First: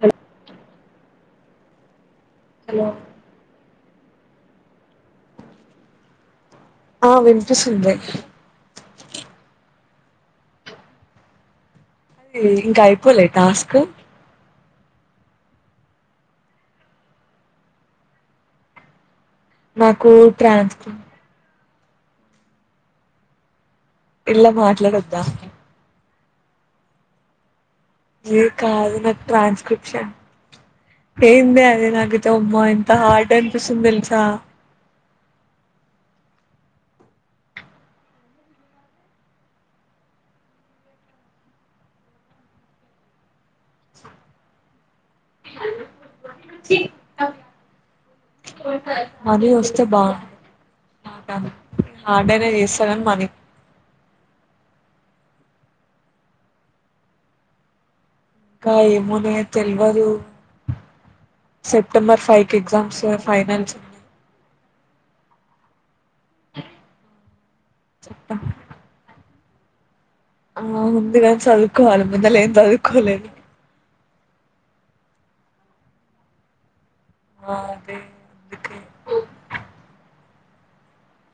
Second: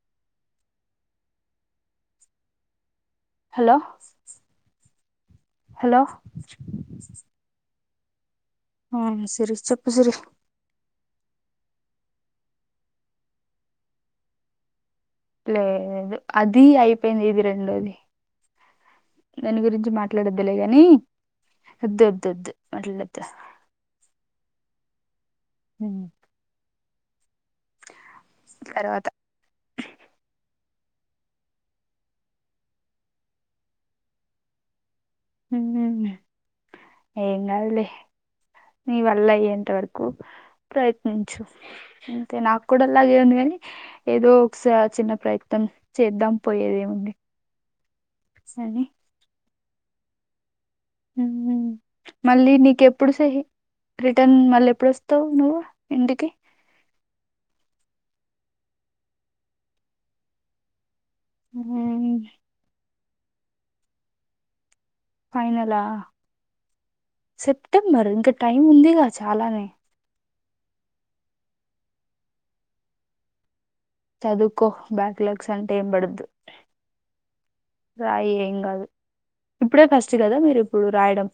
Hello hello డ hello ఆ వినిపిస్తుంది ఆ సిరి చెప్పుసిరి ఎంది ఇంకా అయిపోలే టాస్క్ లేదు అది అయిపోయింది ఇది రెండోది దాని గురించి నాకు మాట్లాడొద్దులే గాని ట్రాన్స్క్రి వద్దు వద్దు వద్దు మాట్లాడద్దు ట్ల మాట్లడద్ద మ్ లే కాదు తర్వాత నాది ట్రాన్స్క్రిప్షన్ ఏందే అది నాగితే అమ్మా ఎంత హార్డ్ అనిపిస్తుంది తెల్సా ఏం గాదులే నీ వల్ల అయ్యేంత వరకు ప్రయత్నించు అంతే నాకు కూడా అలాగే ఉంది ఏదో ఒకసారి చిన్న ప్రయత్నం చేద్దాం పోయేది ఏముంది సరే సబా ఉమ్ హార్డయినా మళ్ళీ చేస్తగాని నీకెప్పుడు మనీ సహి రిటర్న్ మళ్ళీ ఎప్పుడుస్తవు నువ్వు ఇంటికి ఇంకా ఏమోనే తెల్వదు ఉమ్ సెప్టెంబర్ ఫైవ్కి ఎగ్జామ్స్ ఫైనల్స్ ఫైనలా సెప్టెంబర్ ఇంకా చెప్తా టైం ఉందిగా చాలానే ఆ ఉందిగాని చదువుకోవాలి ముందలే ఏం చదువుకోలేదు చదువుకో బ్యాక్ లాగ్స్ అంటే ఏం పడ్డదు ఆ అదే రాయి ఏం అందుకే గాదు ఇప్పుడే ఫస్ చ్చు కదా మీరు ఇప్పుడు రాయడం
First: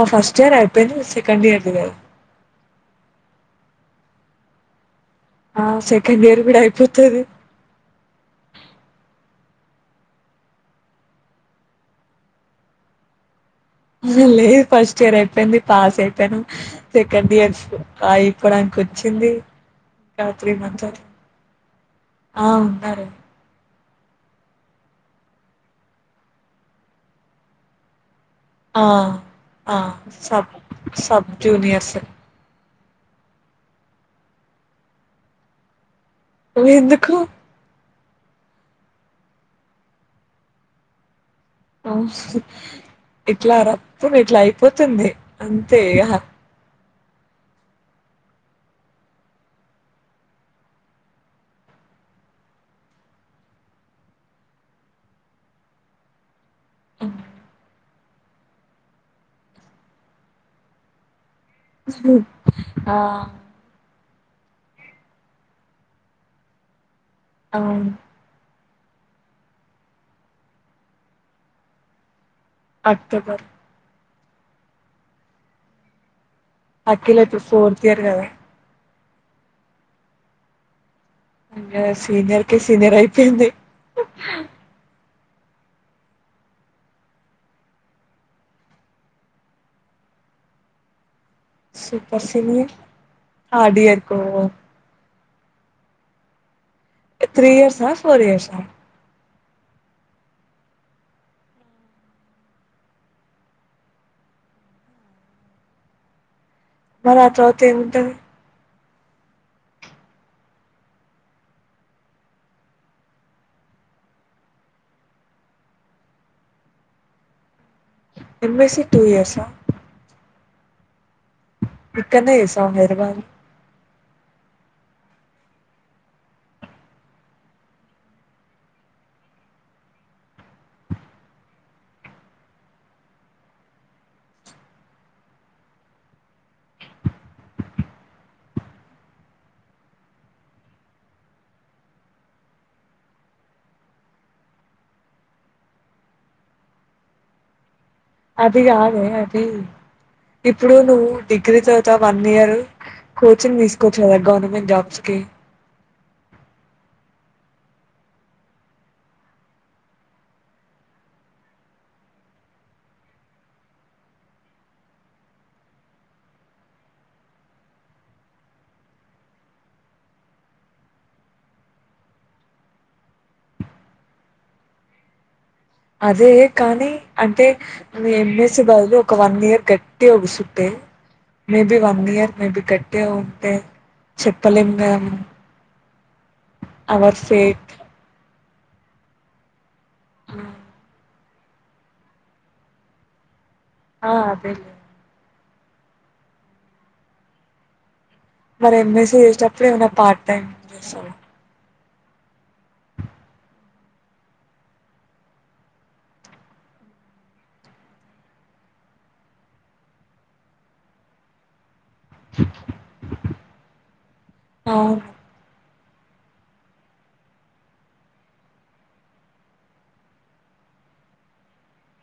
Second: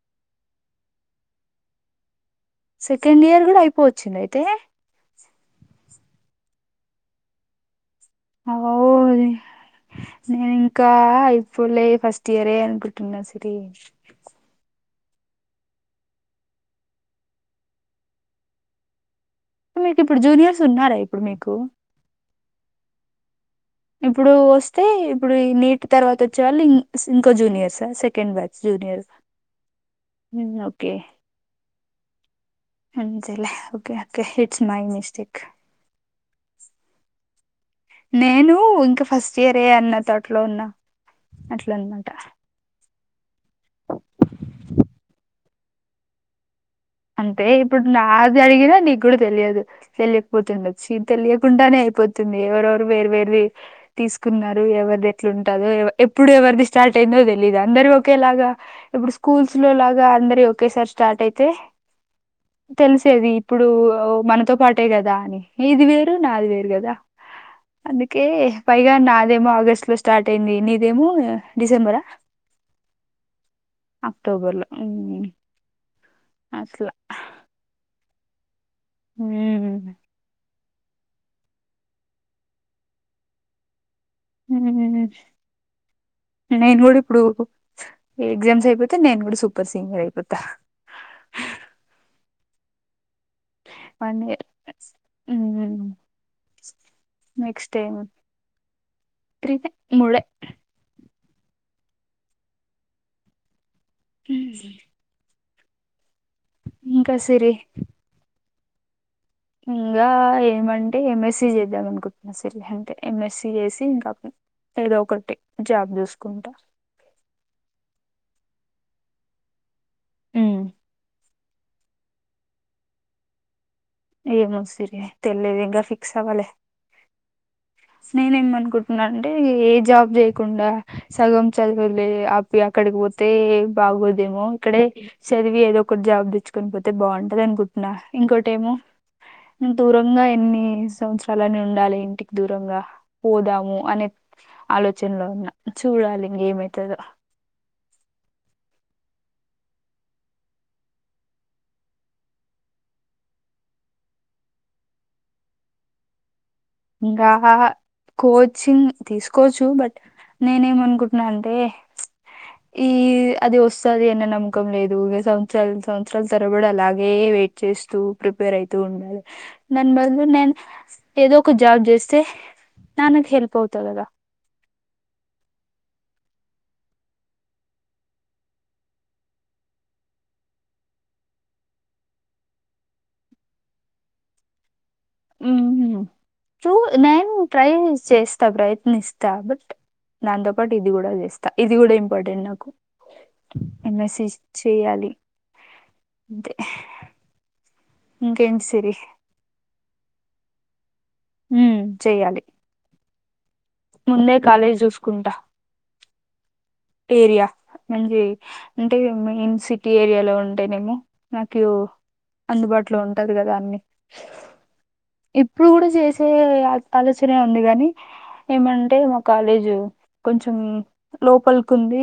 అ ఫస్ట్ ఇయర్ అయిపోయింది సెకండ్ ఇయర్ది కాదు సెకండ్ ఇయర్ కూడా అయిపోవచ్చింద అయితే ఆ సెకండ్ ఇయర్ కూడా అయిపోతది అఓలే నేను ఇంకా అయిపోలే ఫస్ట్ ఇయర్ అనుకుంటున్నాసి ఆహా లేదు ఫస్ స్ట్ ఇయర్ అయిపోయింది పాస్ అయిపోను సెకండ్ ఇయర్ అయిపోడానికి వచ్చింది మీకు ఇప్పుడు ఇంకా త్రీ జూనియర్స్ మంత్స్ ఉన్నారా అట్లా ఇప్పుడు మీకు ఆ ఉన్నారు ఇప్పుడు వస్తే ఇప్పుడు ఈ నీట్ తర్వాత వచ్చే వాళ్ళు ఇ ఇంకో జూనియర్స్ స సెంకెడ్ బ్యాచ్ ఆ జూని ఆ మ్ సబ్ ఓకే సబ్ జూనియర్స్ అంతేలే okay okay it's my mistake ఎందుకు నేను ఇంకా ఫస్ట్ ఇయరే అన్న థాట్లో ఉన్నా అట్ల అ అనమాట ఇట్లార ప్పు ఇట్లా అయిపోతుంది అంతే అంతే ఇప్పుడు నాది అడిగినా నీకు కూడా తెలియదు తెలియకపోతుడచ్చు ఇది తెలియకుండానే పోతుంది ఎవరెవరు వేరు వేరివి తీసుకున్నారు ఎవరిది ఎట్లా ఉంటో ఎప్పుడు ఎవరిది స్టార్ట్ అయిందో తెలీదు అందరి ఒకేలాగా ఇప్పుడు స్కూల్స్లో లాగా అందరి ఒకేసారి స్టార్ట్ అయితే ఆ తెలిసేది ఇప్పుడు ఆ మనతో పాటే గదా అని ఇది వేరు నాది వేరు కదా అవును అందుకే పైగా నాదేమో ఆగస్టు లో స్టార్ట్ అయింది నీదేమో డిసెంబరా అక్టోబర్ అక్టోబర్ లో, ఉమ్మ్ అఖిల ది ఫోర్త్ ఇయర్ కదా. హుమ్మ్ ఆ సీనియర్ కే, సీనియర్ అయిపోయింది. హుమ్మ్ నేన్ గుడా ఇప్పుడు, ఎగ్జామ్స్ అయిపోతే నేన్ గుడా సూపర్ సీనియర్ అయిపోతా. హ సూపర్ సీనియర్ ఉమ్మ్ త్రీ ఇయర్స్ ఆ, ఫోర్ ఇయర్స్ ఆ త్రీ నే, ముడే హుమ్మ్ మన తోటే ఉంటది. ఇంగా ఏమంటే ఎం ఎస్సి చేద్దాం అనుకుంటున్నా సిరి అంతే, ఎం ఎస్సి చేసి ఇంకా అప్ ఏదో ఒకటి జాబ్ జుస్కుంటా. ఏం ఎస్సీ టూ ఇయర్స్ ఆ. ఉమ్, ఇక్కడనే సా [unintelligible] నీ అడగాలి. ఏమో సిరి తెలీదు ఇంకా ఫిక్స్ అవ్వాలే. నేనేం అనుకుంటున్నా అంటే, ఏ జాబ్ జేయకుండా సగం చదువులే అపి అక్కడికి పోతే బాగోదేమో, ఇక్కడే సద్వి ఏదో ఒకటి జాబ్ దెచ్చుకొని పోతే బాగుంటది అనుకుంటున్న. ఇంకోటేమో దూరంగా ఎన్ని సంవత్సరాలని ఉండాలి ఇంటికి దూరంగా, పోదాము అనే ఆలోచనలో ఉన్న, చూడాలి ఇంగా ఏమైతదో. అది కాదే అది, ఇప్పుడు నువ్వు డిగ్రీ చదువుతా వన్ ఇయరు కోచింగ్ తీసుకోవచ్చు గదా, గవర్నమెంట్ జాబ్స్ కి. ఇంగా కోచింగ్ తీసుకోవచ్చు బట్, నేనేమనుకుంటున్నా అంటే, ఈ అది ఓస్తది అన్న నమ్మకం లేదు, ఇగా సంవత్సరాల్, సంవత్సరాల తరబడి అలాగే వే ఇచ్చేస్తు ప్రిపేర్ అయితు ఉండాలే. కో జాబ్ జేస్తే, నాన్నకు హెల్ప్ అవుతా గదా. అదే కానీ, అంటే నువ్ ఎం ఎస్సి బదులు ఒక వన్ ఇయర్ గట్టిగా గుసుంటే. మేబి వన్ ఇయర్, మేబి గట్టిగా ఉంటే చెప్పలేమ్ గదా. ఉమ్ టు నేన్ ఫేట్ ట్రై చేస్తా, ప్రయత్నిస్తా బట్ దాంతో పాటు ఇది గుడా జేస్తా, ఇది గుడా ఇంపార్టెంట్ నాకు. ఎం ఆ ఎస్సి అదేలే చేయ్యాలి అంతే. ఇంకేంటి మరి ఎం సిరి ఎస్సి చేసేటప్పుడు ఏమైనా పార్ట్ టైమ్ జెస్కోవే. హుమ్మ్ చెయ్యాలి. ముందే కాలేజ్ జుసుకుంటా. ఏరియా. మంచి, అంటే మెయిన్ సిటీ ఏరియాలో ఉంటేనేమో నాకు అందుబాటులో ఉంటది కదా అన్ని. అవును ఇప్పుడ్ గుడా చేసే ఆ ఆలోచనే ఉంది గని. ఏమంటే మా కాలేజు, కొంచెం లోపల్ కుంది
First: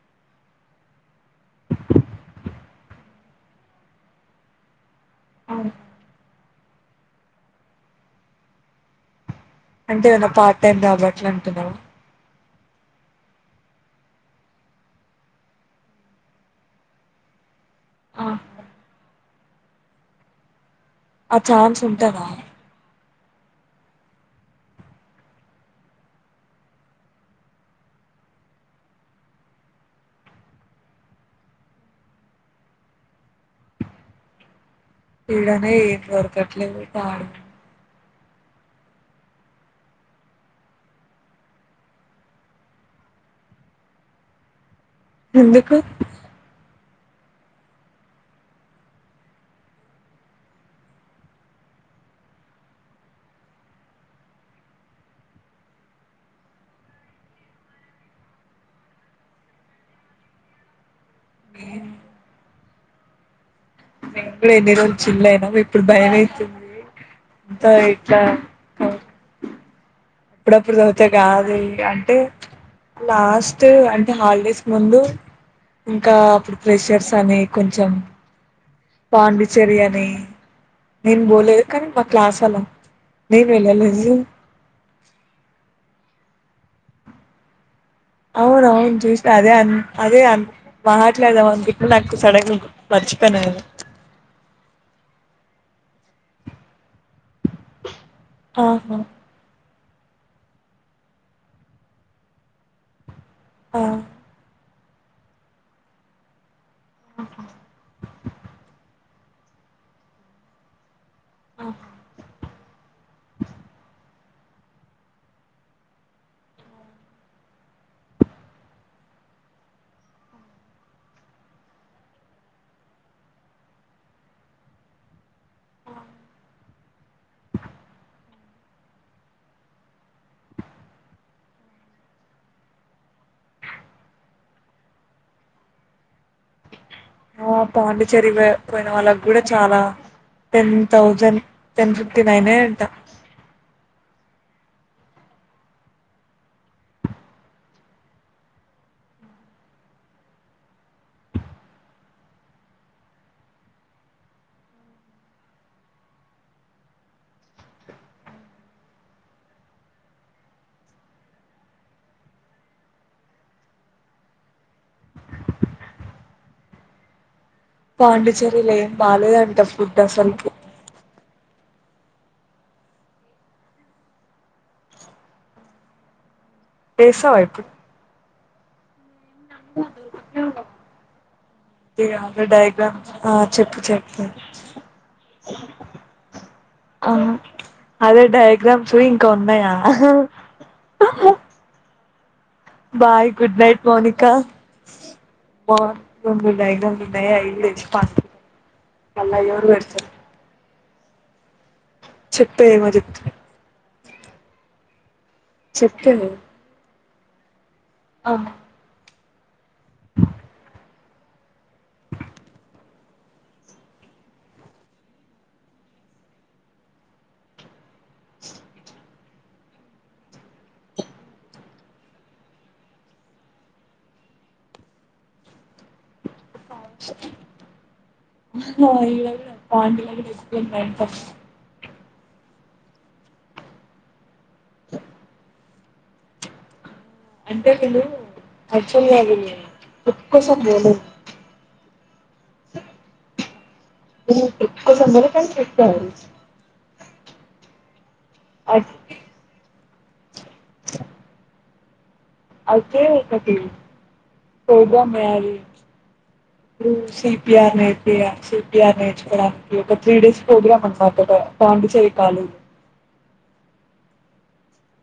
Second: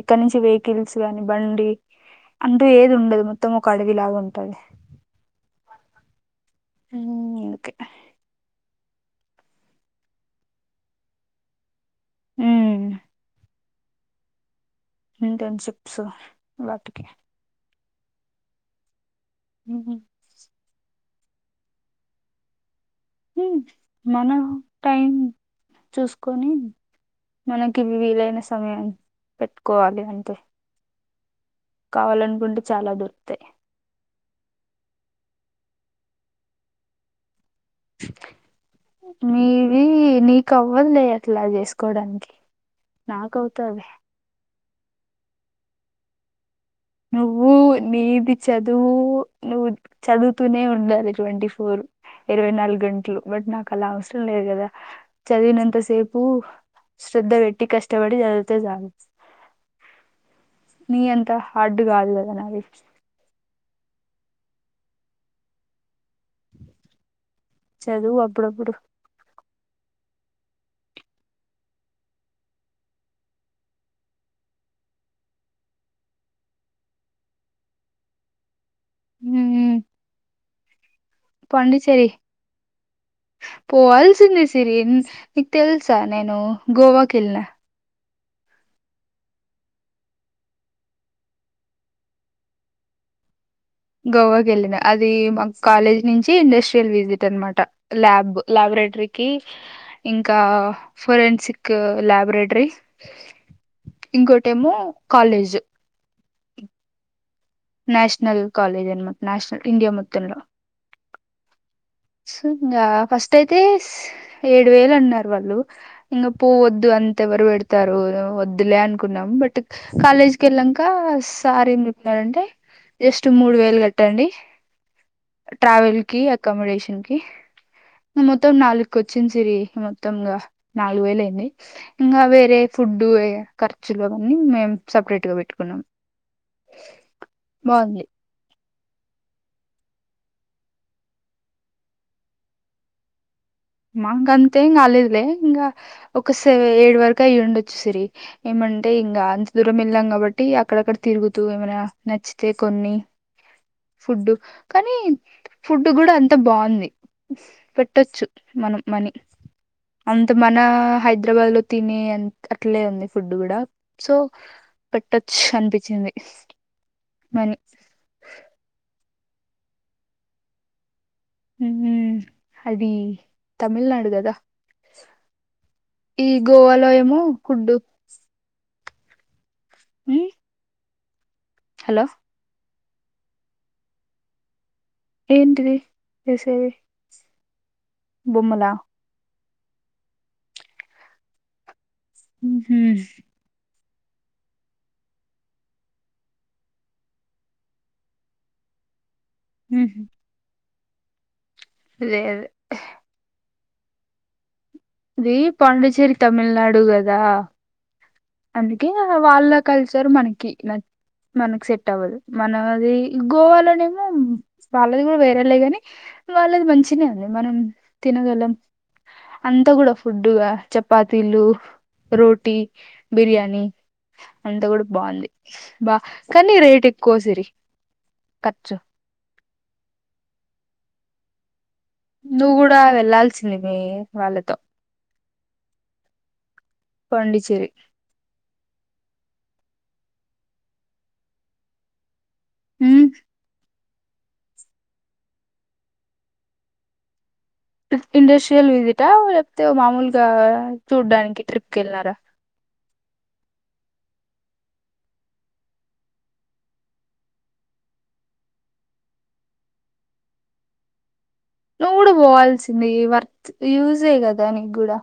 ఇక్కడ నుంచి వెహికల్స్ గాని బండి అంటూ ఏది ఉండదు మొత్తం ఒక అడవిలాగా ఉంటది. అవు ఉ ఓకే అంటే ఏన్న పార్ట్ టైం జాబ్ అట్ల అంటున్నావ్? అ ఇంటర్న్షిప్స్ వాటికి ఆ ఉ ఆ ఛాన్స్ ఉంటదా? మనం టైం చూసుకొని మనకి వీలైన సమయం పెట్టుకోవాలి అంతే కావాలనుకుంటే చాలా దొరుకుతాయి. ఇడనే ఏం దొరకట్లే ఆడు మీవి ఈ నీకు అవ్వదలే అట్లా చేసుకోడానికి నాక అవుతాది. ఎందుకు? నువ్వు నీది చదువు నువ్వు చదువుతూనే ఉండాలి ట్వంటీ ఫోర్ ఇరవై నాలుగు గంటలు బట్ నాకు అలా అవసరం లేదు కదా చదివినంతసేపు శ్రద్ధ పెట్టి కష్టపడి చదివితే చాలు ని ఎంత ఆడ్డు కాదు కదా నావి మేము కూడా ఎన్ని రోజు చిల్ ఆయినామొ ఇప్పుడు భయం ఆయితుంది. చదువు అప్పుడుప్పుడు అప్పుడప్పుడు చదివితే గాదు ఇంకా అంటే లాస్ట్ అంటే హాలిడేస్ ముందు ఇంకా అప్పుడు ప్రెషర్స్ అని కొంచెం పాండిచ్చెర్రి అనే పాండిచ్చరి నేను వెళ్ళలేదు పోవలిసింది సిరిన్ ఇక తెలుసా నేను గోవాకి వెళ్ళినా అవును అవును చూసినా అదే అన్ అదే అ మాట్లాడదా అ గిట్ నాకు సడ మ స్పెనాము గోవాకి వెళ్ళిన అది మా కాలేజ్ నుంచి ఇండస్ట్రియల్ విజిట్ దేన్మాట ల్యాబ్ ఆహా ల్యాబోరేటరీకి ఇంకా ఫొరెన్సిక్ ల్యాబరేటరీ ఆ ఇంకోటిమో కాలేజు ఓహా నేషనల్ కాలేజ్ అనమాట నేషనల్ ఇండియా మొత్తంలో ఆఓ ఇంగ ఫస్ట్ అయితే స్ ఏడు వేలు అన్నారు వాళ్ళు ఇంగ పువ్ వద్దు అంత ఎవరు పెడతారు వద్దులే అనుకున్నాం. బట్ కాలేజ్కి వెళ్ళాంక సార్ ఏం చెప్పినాడు అంటే జస్ట్ మూడు వేలు కట్టండి ట్రావెల్ కి, అకామిడేషన్ కి మొత్తం నాలుగుకు వచ్చింది సిరి మొత్తంగా నాలుగు వేలు అయింది. ఇంగా వేరే ఫుడ్ యే ఖర్చులు అవన్నీ మేము సెపరేట్గా పెట్టుకున్నాం. ఆ బాగుంది పాండిచెరివె పోయిన వాళ్ళకి కూడా చాలా టెన్ థౌజండ్ టెన్ ఫిఫ్టీ నైనే అంట మాంకంతేం కాలేదులే ఇంగ ఒక స ఏడు వరకు అయిండొచ్చు సిరి ఏమ అంటే ఇంకా అంత దూరం వెళ్ళాం కాబట్టి అక్కడక్కడ తిరుగుతూ ఏమైనా నచ్చితే కొన్ని ఫుడ్డు కానీ ఫుడ్ కూడా అంత బాగుంది పెట్టచ్చు మనం మనీ అంత మన హైదరాబాద్ లో తినే అట్లే ఉంది ఫుడ్ కూడా సో పెట్టొచ్చు అనిపించింది మని పాండిచ్చేరిలో ఏం బాలేదు అంట ఫుడ్ అసలకి ఉ అది తమిళనాడు కదా ఈ గోవాలో ఏమో చేస్తావా ఇప్పుడు ఫుడ్డు ఉ ఈ గ్యాప్ లో డయగ్రమ్స్ ఆ చెప్పు చెప్పు ఏంటిది ఏసేది ఆ అదే డయాగ్రామ్స్ ఇంకా ఉన్నాయా మ్మ్ బాయ్ గుడ్ నైట్ మోనికా బావుంటుంది డయాగ్రమ్స్ [inaudible] తెచ్చుకో అంది మళ్ళ అవి కూడా మ్మ్ పెడతారు అదే అదే చెప్పే ఏమో చెప్తివి ఇది చెప్తే పాండిచ్చేరి తమిళనాడు కదా ఆ అందుకే వాళ్ళ కల్చర్ మనకి న మనకు సెట్ అవ్వదు మనది గోవాలోనేమో వాళ్ళది కూడా వేరేలే గానీ వాళ్ళది మంచిగా అండి మనం తినగలం అంతా కూడా ఫుడ్ చపాతీలు, రోటీ, బిర్యాని అంతా కూడా బాగుంది బా కానీ రేట్ కావచ్చు ఎక్కువ సిరి ఖర్చు ఆయిల్ కూడ పాండిలో తీసు ఉ టైం పాస్ నువ్వు కూడా వెళ్ళాల్సింది మీ వాళ్ళతో పాండిచ్చేరి యాక్టువల్ గా వెళ్ళింది [inaudible] ఉ ఈ ట్రిప్ ఉంటుందని కాని పెట్టారు ఇండస్ట్రియల్ విసిటా లేకపోతే మాములుగా చూడ్డానికి ట్రిప్ కి వెళ్ళారా ఒకే ఒకటి సోగా మ్యారేజ్ ఉ సిపిఆర్ నేర్పియా సిపిఆర్ నేర్చుకోడానికి ఒక త్రీ డేస్ ప్రోగ్రాం అన్నారు నువ్వు కూడా పోవాల్సింది వర్త్ యూజే కదా నీకు కూడా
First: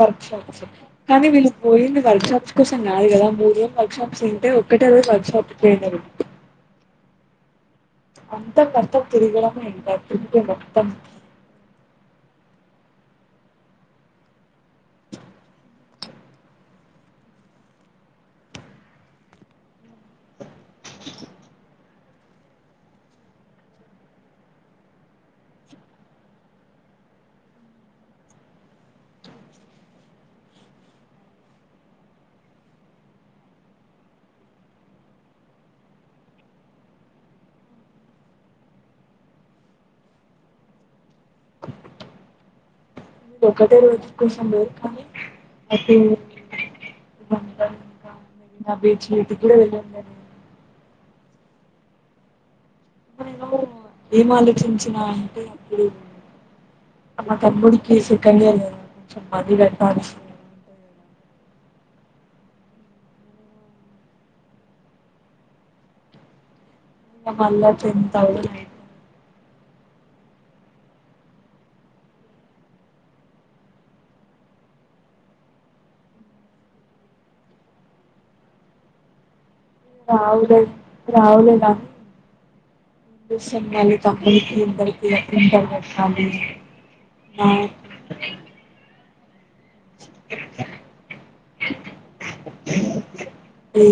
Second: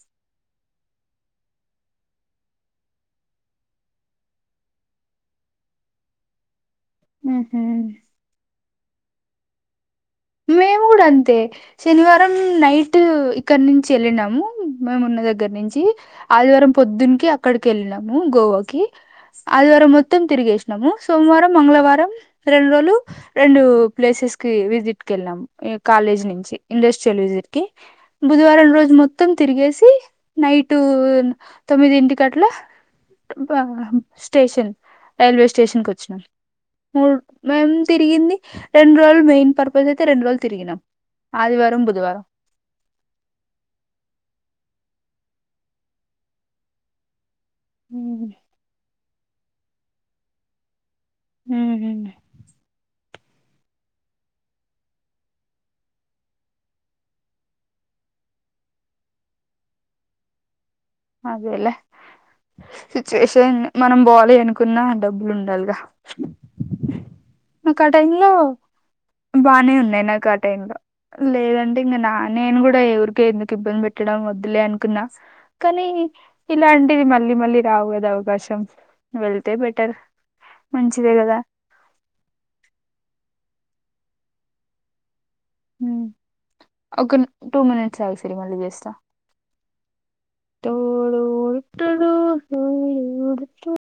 వర్క్ షాప్స్ కానీ వీళ్ళు పోయింది వర్క్ షాప్స్ కోసం కాదు కదా మూడు వర్క్ షాప్స్ ఏంటే ఒక్కటే వర్క్ షాప్ పోయినరు ఉ అంతా కర్త తిరుగడమే ఇంటర్ మేము కూడా అంతే శనివారం నై టు ఇక్కడి నుంచి వెళ్ళినాము మేమున్న దగ్గర్నుంచి ఆదివారం పొద్దునికి అక్కడికి వెళ్ళి లము గోవాకి అదివారం మొత్తం తిరిగేష్ సోమవారం మంగళవారం రెండు రోజులు రెండు ప్లేసెస్ కి విజిట్ కెళ్ళాం ఈ కాలేజ్ నుంచి ఇండస్ట్రియల్ విజిట్కి బుధవారం రోజు మొత్తం తిరిగేసి నైటు తొమ్మిది ఇంటికి అట్లా ఇప్పామ్ స్టేషన్ రైల్వే స్టేషన్ కొచ్చినాన్ మూడ్ మేం తిరిగింది రెండ్రో రోజులు మెయిన్ పర్ప్ [inaudible] రెండ్రోజులు తిరిగినం ఆదివారం బుధవారం ఒకటే రోజు [unintelligible] ఆ బేడీషీట్కె రెండు వందలు [inaudible] ఊహు ఎమలోచించిన అంటే అప్పుడు మా తమ్ముడికి సెంకెండియరు కొంచెం మనీ పెట్టాల్సి వుండ అదెలే సిచ్యువేషన్ మనం బొవాలి అనుకున్నా డబ్బులుండాలిగా ఇంగ మల్లా టెన్ థౌంజండ్ అయితు బానే ఉన్నాయ్ నాకు ఆ టైం లో లేదంటే ఇంగ నా నేను గుడా ఎవురికి ఎందుకు ఇబ్బంది పెట్టడం వద్దులే అనుకున్నా కనీ ఇలాంటివి మళ్ళీ మళ్ళీ రావుగదా అవకాశం వెళ్ రావులే రావులేగాని ఉ [inaudible] ఇంటర్ ఉమ్. గట్టామి ఒక ఆ టూ మినిట్స్ ఆగు సిరి మళ్ళీ చేస్తా ఏ